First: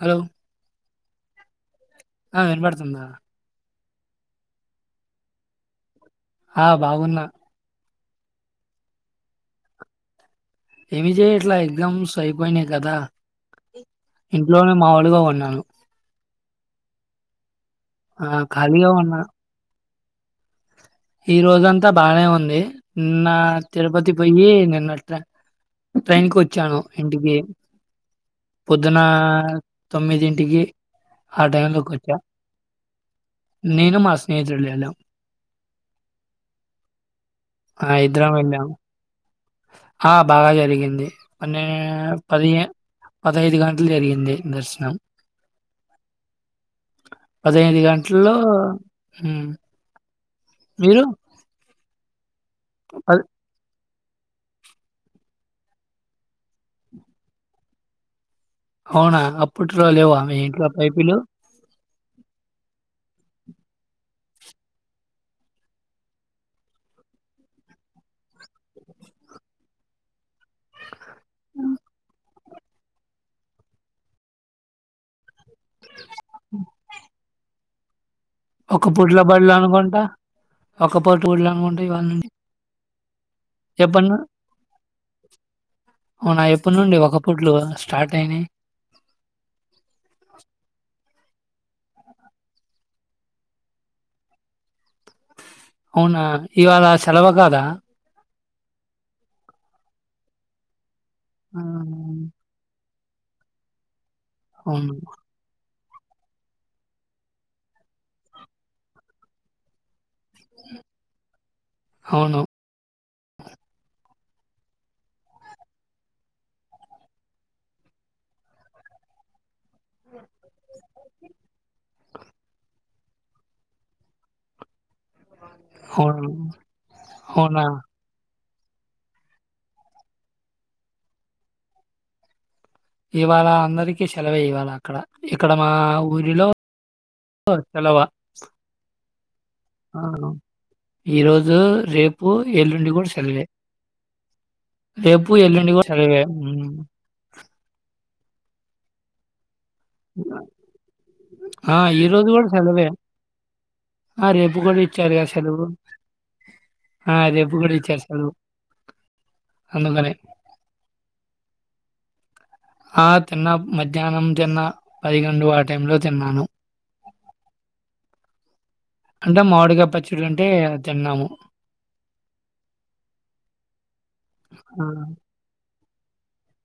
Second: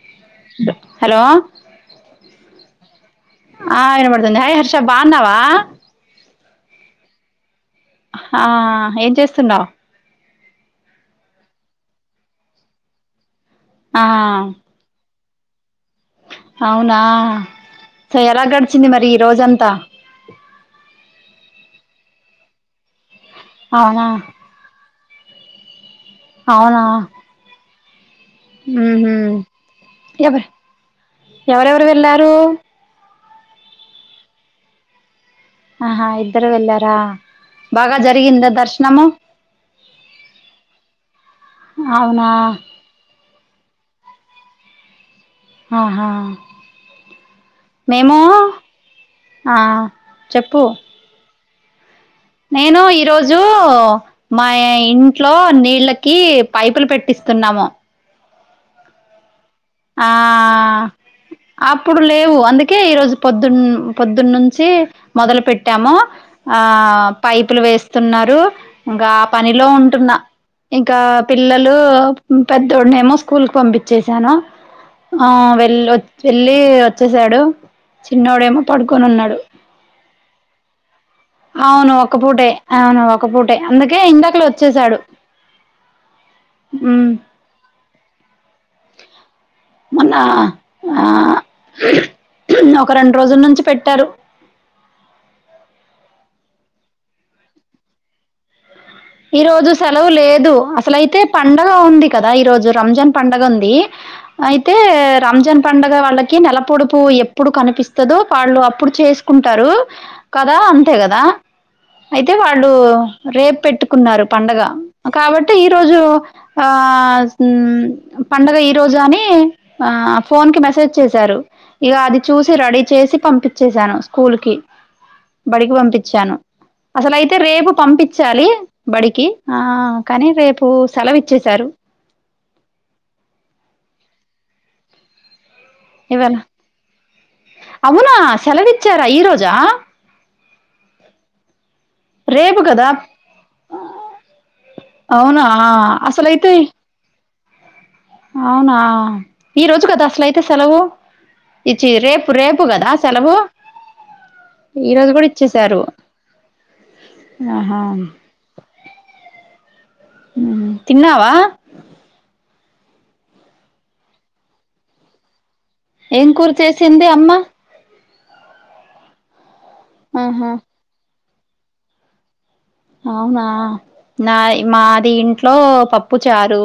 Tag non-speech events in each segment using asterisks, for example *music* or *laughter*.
Hello hello ఆ విన తుంద ఆ వినబడుతుంది హయ్ హర్ష బా ఉన్నవా ఆ బాగున్నా ఆ ఏం చేస్తున్నావు్ ఏమి చేయట్లా ఎగ్జామ్స్ అయిపోయినాయి కదా ఆ ఇంట్లోనే మాములుగా ఉం అవును అవునా సో ఆ ఎలా గడిచింది ఖాళీగా మరీ ఉన్నా ఈ రోజంతా. *inaudible* ఈ రోజంతా బాగనే ఉంది. నిన్నా అవునా తిరుపతి పోయ్యీ నిన్నొచ్ త్రా ట్రైన్కి వచ్చాను అవునా ఇంటికీ. పొద్దునా ఉహు ఎవరు తొమ్మిదింటికి ఆ టైం ఎవరెవరు లోకి వచ్చా. వెళ్ళారు నేను మా స్నేహితుడు వెళ్ళాం. ఆహా ఇద్దరూ వెళ్లారా. ఆ ఇద్దరం వెళ్ళాము. ఆ బాగా జరిగింది. పన్నే అవునా పదిహే పదిహైదు గంటలు జరిగింది దర్శనం. ఆహా పదహైదు మేమూ గంటల్లో ఉమ్ ఆ చెప్పూ. మీరు నేనూ ప ఈరోజూ మా ఇంట్లో నీళ్ళకీ పైపులు పెట్టిస్తున్నాము. అవునా అప్ ఆ అప్పుడు లేవు అందుకే ఈరోజు పొద్దున్న పొద్ పోదున్ నుంచీ మొదలు పెట్టామూ, ఆ పైపులు వేస్తున్నారూ ఇంకా పనిలో ఉంటున్న. ఇంకా పిల్లలూ పెద్దోడినేమో స్కూల్కి పంపిచ్చేశాను. ఆ వె వెళొచ్ వెళ్ళీ వచ్చేసాడు. చిన్నోడేమో ఒక పడుకొని పూట్ల ఉన్నాడు బడ్లు అనుకుంటా. ఒక పూట్ అవును ఒక పూటే. అవును ఒక పూటే అందుకే ఎప్పడ్ నా. ఇందాకలే వచ్చేసాడు అవునా ఎప్పటి నుండి మ్ ఒక ఫూట్లు స్టార్ట్ అయినయి. మొన్నా ఆ ఒక రెండు రోజుల్ నుంచి పెట్టారు. అవునా ఇవాళా సేలవ కాదా. ఈ రోజు సెలవు లేదు. అసలయితే పండగా ఉంది హ్మ్. కదా ఈ రోజు రంజాన్. పండుగ ఉంది అయితే అవును. పండుగ వాళ్ళకి నెలపొడుపు ఎప్పుడు కనిపిస్తుదో వాళ్ళు అప్పుడు చేసుకుంటారు కదా అంతే కదా అయితే అవును. వాళ్ళు రేపు పెట్టు కున్నారు పండగ కాబట్టి ఈరోజు ఆ పండగ ఈ రోజు అని. ఆ ఫోన్ కి మెసేజ్ చేశారు ఇక అది చూసి రడీ చేసి పంపించెసాను స్కూల్ కి బడికి అవును. పంపించాను అసలయితే అవునా? రేపు పంపించాలి. బడికి ఆ కానీ రేపు సెలవు ఇచ్చేశారు ఇవాళ అందరికీ సెలవే ఇవాళ అక్కడ క్కడ మా ఇవాళ ఊరిలో సెలవా ఈరోజా ఆ ఈరోజు రేపు ఎల్లుండి కూడా సెలవే రేపు అవునా ఎల్లుండి కూడా సెలవే. అసలైతే అవునా ఈ రోజు కదా అసలయితే సెలవు ఆ! ఇచ్చే ఈరోజు రేపు కూడా రేపు సెలవే. కదా సెలవు ఆ! రేపు ఈ రోజు ఇచ్చారుగా కూడా సెలవు. ఇచ్చసారు ఆ! రేపు గూడా ఆహా ఇచ్చేస్తాడు. అందుకనే. తిన్నావా. ఆ తిన్న మధ్యాహ్నం తిన్న పదకొండు ఆ టైంలో ఏం తిన్నాను. కూర చేసింది అమ్మ. *inaudible* అంటే మామిడి పచ్చడి అంటే ఆహా తిన్నాము అవునా నా ఆ! మాది ఇంట్లో ప పప్పు చారు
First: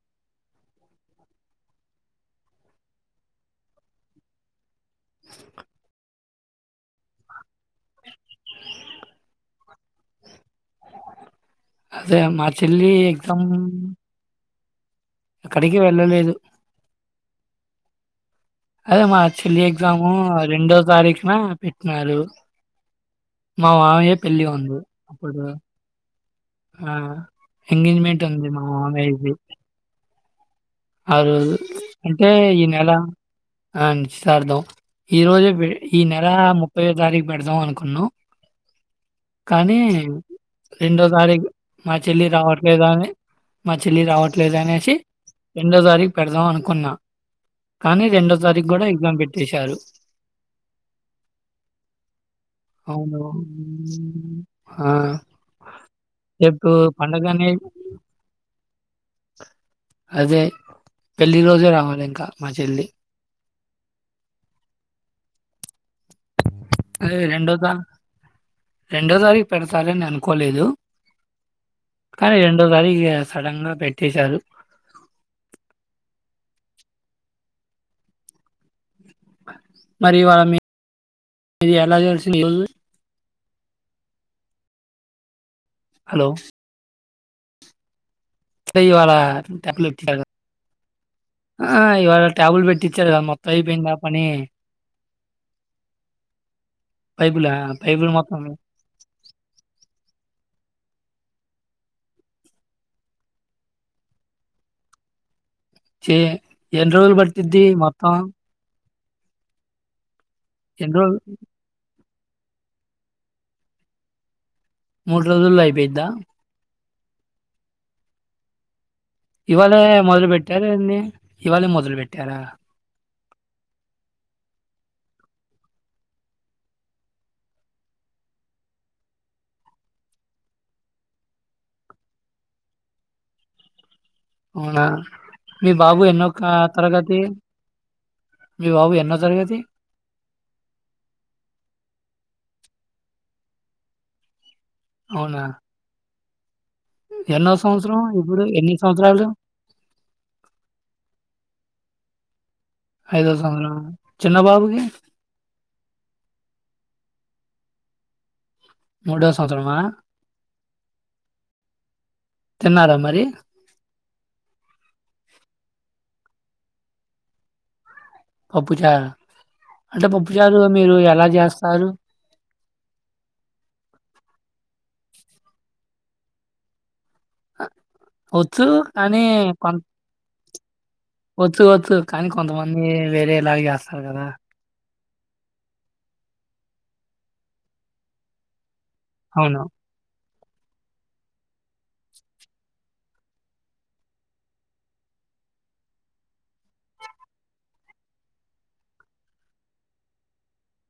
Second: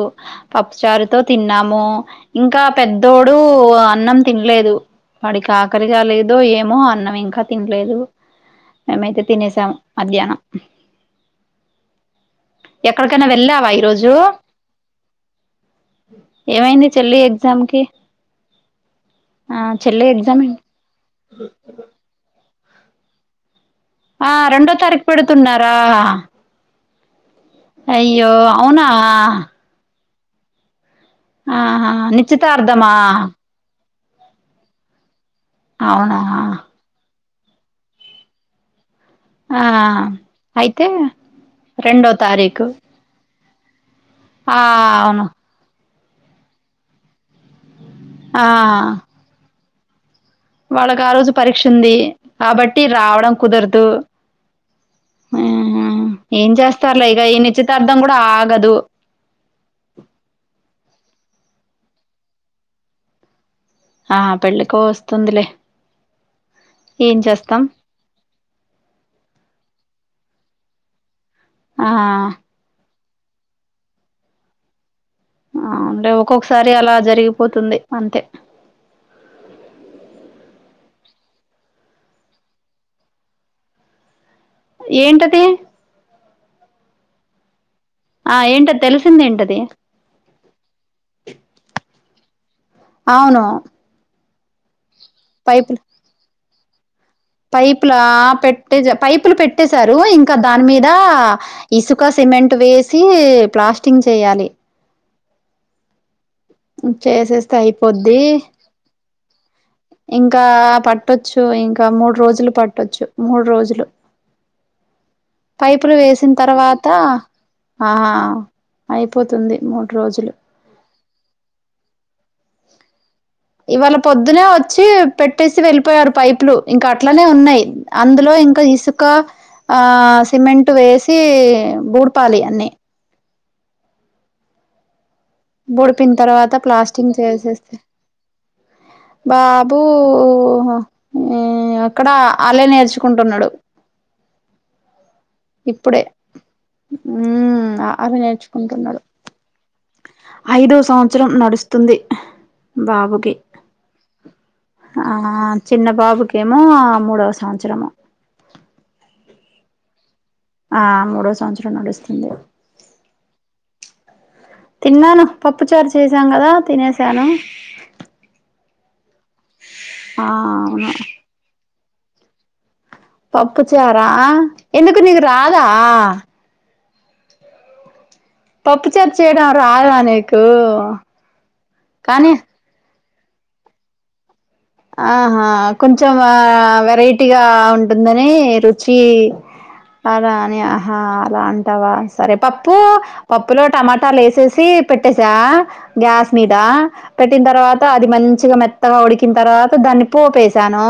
పప్పు చారుతో తిన్నాము ఇంకా పెద్దోడు అన్నం తినలేదు. వాడికి ఆకరలిగా లేదు ఏదో ఏమో అన్నం ఇంకా తినలేదు మేమైతే తినేసాము మధ్యాహ్నం. అదే మా చల్లీ ఎక్కడికైనా ఎగ్జామ్ వెళ్ళావా ఈరోజు ఎక్కడికి వెళ్ళలేదు చల్లీ ఎగ్జామ్ కి అదే మా చెల్లి ఆ ఎగ్జాము ఎగ్జామ్ రెండో తారీఖున పెట్టినరు ఆ రెండో తారీఖు అప్పుడు పెడుతున్నారా ఆ ఎంగేజ్మెంట్ అయ్యో ఉంది మా అవునా మామయ్యది. ఆ రోజు. ఆహా అంటే ఈ నెల నిశ్చితార్థమా ఆ నిశ్చితార్థం ఈ రోజె పెళ్ళి ఈ అవునా నెల ముప్పై తారీఖు పెడదాం అనుకున్నావ్ ఆ కానీ అయితే రెండో తారీఖు మా రెండో చెల్లి తారీఖు రావట్లేద అని మా చెల్లి రావట్లేదు ఆ అనేసి అవును రెండో తారీకు పెడదాం అనుకున్నా. కానీ రెండో ఆ తారీఖు కూడా ఎగ్జామ్ పెట్టేశారు. *inaudible* వాళ్ళకి ఆ రోజు పరీక్ష ఉంది కాబట్టి అవును. రావడం కుదరదు. హ్మ్. ఆ! ఆహ ఏం రేపు చేస్తారులే ఇక ఈ పండగనే నిశ్చితార్థం కూడా ఆగదు. దే పెళ్ళి రోజే రావాలి ఇంకా మా చెల్లి ఆ పెళ్ళికో వస్తుందిలే ఏం అదే రెండో చేస్తాం ద రెండో తారీఖు పెడతారు అనుకోలేదు. ఆ కానీ రెండో తారికే సడన్ గా పెట్టేశారు. అ అంటే ఒక్కొక్కసారి అలా జరిగిపోతుంది అంతే. మరి వామి ఎలా తెలిసింది ఈరోజు ఏంటది హలో ఆ అంటే ఏంటది ఇవాళ తెలిసింద ఏంటది ట్యాబ్‌లు ఇచ్చారు. ఆ ఇవాళ ట్యాబుల్ పెట్టించారు కదా మొత్తం అయిపోయిందా పని. పైపులు పైపులా పైపులు మొత్తం పెట్టే జె పైపులు పెట్టేశారు ఇంకా ఇంకా దాని మీద ఇసుక, సిమెంట్ వేసి ప్లాస్టింగ్ చేయాలి. చే ఎన్ని రోజులు చేసేస్తే పట్టిద్ది మొత్తం అయిపోద్ది. ఇంకా ఎన్ని రోజులు పట్టొచ్చు ఇంకా మూడు రోజులు పట్టొచ్చు మూడు రోజులు మూడు రోజుల్లో పైపులు అయిపోయిద్దా వేసిన తర్వా తా ఆ అయిపోతుంది ఇవాళే మూడు మొదలు రోజులు పెట్టారా ఏంది ఇవాళే మొదలు పెట్టారా. ఇవాళ పొద్దునే వచ్చి పెట్టేసి వెళ్ళిపోయారు పైపులు ఇంకా అట్లనే ఉన్నాయి. అందులో ఇంకా ఇసుక ఆ సిమెంట్ వేసి బూడ్పాలి అన్ని అవునా మీ బాబు బూడిఫినా ఎన్నో తర్వాత క- ప్లాస్టింగ్ తరగతి చేసేస్తే మీ బాబు ఎన్నో తరగతి బాబు ఊ అక్కడ ఆలే నేర్చుకుంటున్నాడు. అవునా ఇప్పుడే ఎన్నో ఉమ్ సంవత్సరం అలా ఇప్పుడు ఎన్ని నేర్చుకుంటున్నాడు సంవత్సరాలు ఐదో సమాచ్రమ్ నడుస్తుంది ఐదో బాబుకి సంవత్సరం చిన్న బాబుకి ఆ చిన్న బాబుకిమో మూడోస సమాచ్రమా ముడో సమాచ్రమా ఆ మూడో సమాచరమ నడుస్తుంది తిన్నారా మరి తిన్నాను పప్పు చారు చేసాం కదా తినేసాను పప్పు చారా అంటే ఆ పప్పు చారు అవును మీరు ఎలా చేస్తారు పప్పు చారా ఆ ఎందుకు నకు రాధా అ పప్పు చేర్ చేయడం రాదానే కో వచ్చ వద్చ్చ కానీ కొంతమంది వేరే లాగా చేస్తారు కదా ఆహా కొంచెం వెరైటీగా ఉంటుందని రు చి అవును అడా ఆ హా అలా అంటావా సరే పప్పు పప్పు లో టటాలు వెసెసి గ్యాస్ మీద పెట్టిన తర్వాత అది మంచిగా మెత్తగా ఉడికి తర్వాత దాన్ని పోపసాను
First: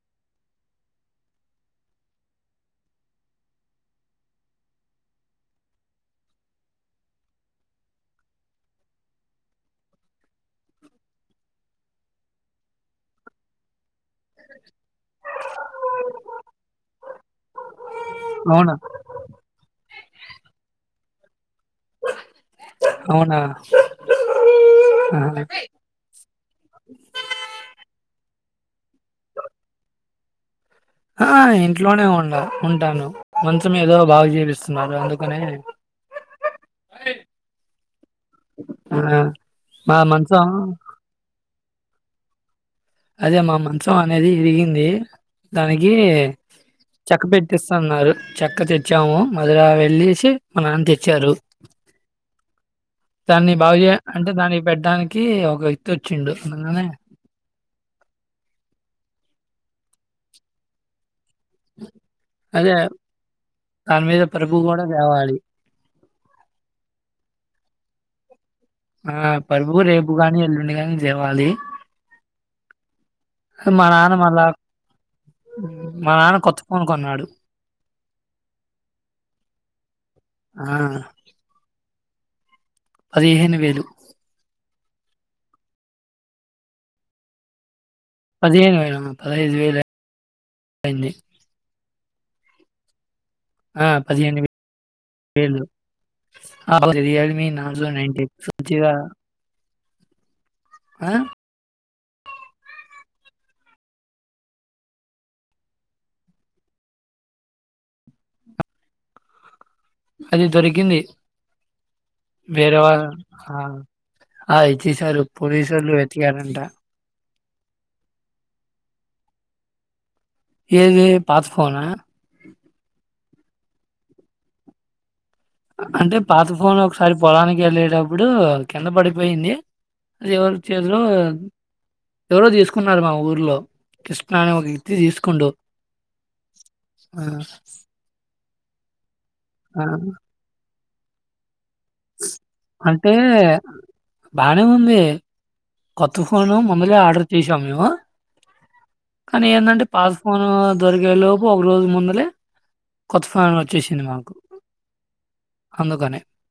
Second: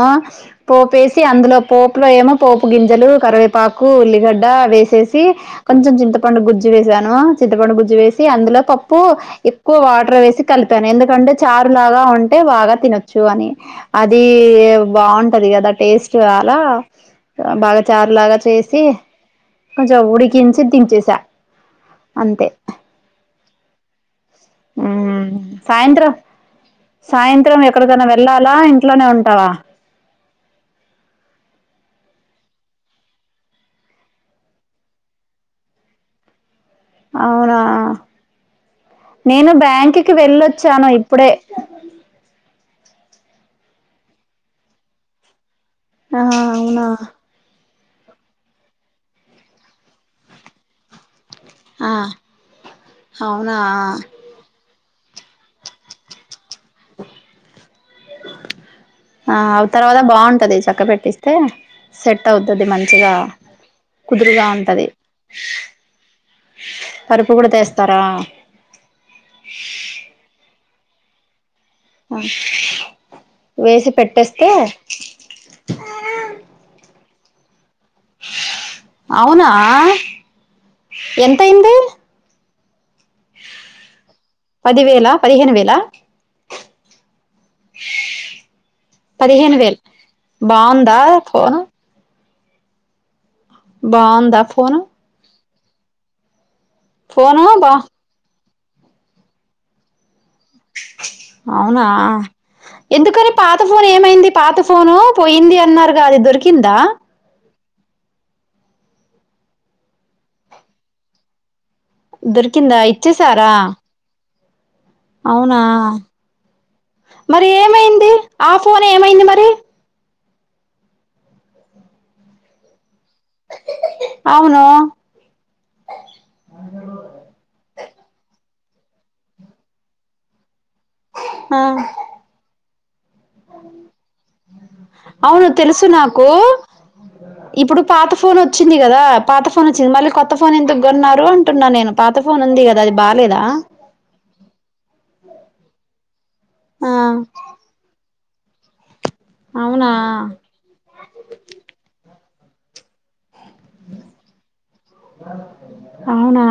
పోపేసి అందులో పోపులో ఏమో పోపు గింజలు కరివేపాకు ఉల్లిగడ్డ వేసేసి కొంచెం చింతపండు గుజ్జు వసాను చింతపండు గుజ్జు వేసి అందులో పప్పు ఎక్కువ వాటర్ వేసి కలిపాను ఎందుకంటే చారులాగా ఉంటే బాగా తినొచ్చు చు అని అది బాగుంటది కదా టేస్ట్ అలా బాగా చారులాగా అవునా చేసి కొంచెం ఉడికించి దించేసా అంతే అవునా? ఉమ్ ఆహా! సాయంత్రం సాయంత్రం ఎ వెళ్ళాలా ఇంట్లోనే ఉంటావా ఆ ఇంట్లోనే ఉండ ఉంటాను మంచం ఏదో బాగు జీవిస్తున్నారు అందుకనే అవునా ఆ! నేను మా బ్యాంక్కి మంచం వెళ్ళొచ్చాను ఇప్పుడే అదే మా మంచం అనేది విరిగింది దానికి ఆ అవునా చెక్క పెట్టేస్త న్నారు చెక్క తెచ్చాము మధుర వెళ్ళసి మా నాన్న తెచ్చారు ఆ దాన్ని అవునా బాగు చే అంటే దాని పెట్టడానికి ఒక వ్యక్తి వచ్చిండు అగానే ఆ తర్వాత బాగుంటది చక్క పెట్టిస్త తే అయితే సెట్ అవుతుంది అదే మంచిగా దాని మీద కుదురుగా పరుపు గూడా ఉంటుంది తేవాలి. పరుపు కూడా తీస్తారా ఆ పరుపు రెపుగాని ఎలుండి గా దేవాలి మా వేసి నాన్న మళ్ళా పెట్టేస్తే మా నాన్న కొత్త ఫోన్ కొన్నాడు. అవునా ఆ! ఎంతయింది పదిహేను వేలు పదివేలా పదిహేను వేలా పదిహేను వేలు ఆ! పదిహేను వేలు బాగుందా అయింది. బాంద ఫోన్ ఏళ రియల్మ ఫోను నా బా నై సజగా అవునా ఎందుకని పాత ఫోన్ ఏమైంది పాత ఫోను పోయింది అన్నారుగా అది దొరికిందా అది దొరికింది దొరికిందా ఇచ్చేశారా ఆయి చ్చసారు పోలీసు వాళ్ళలు వెతికారంట మరి ఏమైంది ఆ ఫోన్ ఏమైంది మరి ఏది పాతుకోనా అవును అంటే పాత ఫోన్ ఒకసారి పొలానికి వెళ్ళేటప్పుడు కింద పడిపోయింది అది ఎవరు చేలో ఆ ఎవరో తీసుకు వ్యక్తి అవును తీసుకుండు. తెలుసు నాకు ఆ! ఇప్పుడు పాత ఫోన్ వ వచ్చింది కదా పాత ఫోన్ ఆ! వచ్చింది మళ్ కొత్త ఫోన్ ఎంత న్నారు అంట న్నా నేను పాత ఫోన్ ఉంది కదా అది అంటే బాలేదా బానే ఉంది. కొత్త తుఫాను ఆ మొందలే ఆర్డర్ చేసాము మేము కానీ ఏంటంటే అవునా పాస్ ఫోన్ దొరికే లోపు ఒక రోజు ముందలే కొ అందుకనే. అవునా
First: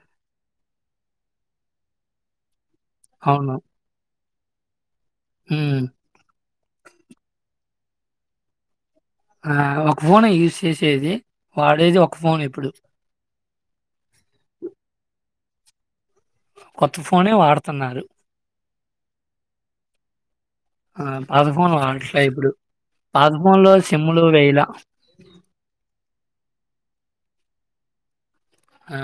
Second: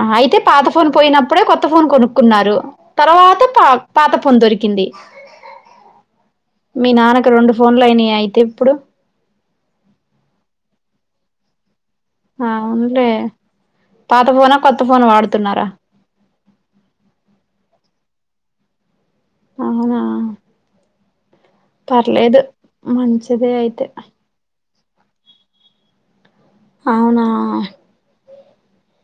ఆ అయితే పాత ఫోన్ పోయినప్పుడే కొత్త కొత్త ఫోన్ కొనుక్కున్నారు తర్వాత అవును. పా పాత పొందొరికింది హ్మ్. మీ నానకు రెం ఫోన్ లైయినా అయితిప్పుడు ఆ ఒక ఫోనే యూజ్ చేసేది వాడేది ఒ అవునులే పాత ఫోనా కొత్త ఫోను వాడుతు తున్నారా కొత్త ఫోనే వాడుతున్నారు అవునా ఆ పాత ఫోన్ వాడట్లే పర్లేదు ఇప్పుడు. పాత మంచిదే ఫోన్‌లో అయితే సిమ్‌లు వేయలా. అవునా ఆ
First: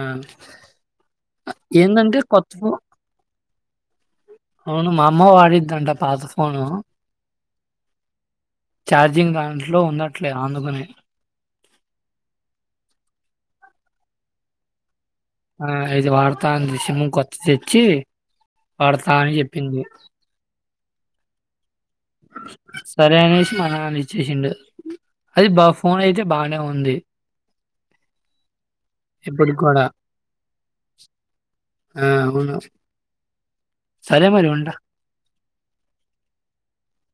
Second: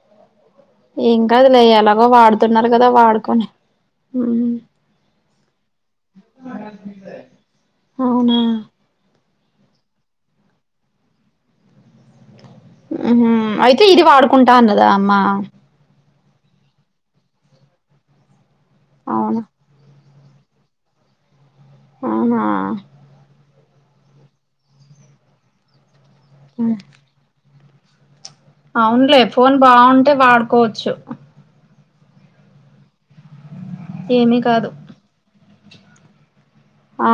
ఏం కాదులే ఎలాగో ఏందంటే కొత్త వాడుతున్నారు ఫో కదా వాడుకోనీ ఉమ్ అవును. మా అమ్మ వాడిద్దంట పాత ఫోను. అవునా ఇంట్లో ఉండట్లే అందుకనే ఊహూ అయితే ఇది వాడుకుంటా అన్నదా అమ్మ ఆ అయితే వాడు తాంది సిమ్ము కొత్తది తెచ్చి వాడతా అని అవునా చెప్పింది అవునా సరే అనేసి మా నాన్న ఇచ్చేసిండు అది బఫ్ ఫోన్ అయితే బానే ఉంది అవునులే ఫోన్ ఇప్పటికి కూడా. బావుంటే వాడుకోవచ్చు ఆ అవును సరే ఏమీ మరి కాదు వుంటా ఆ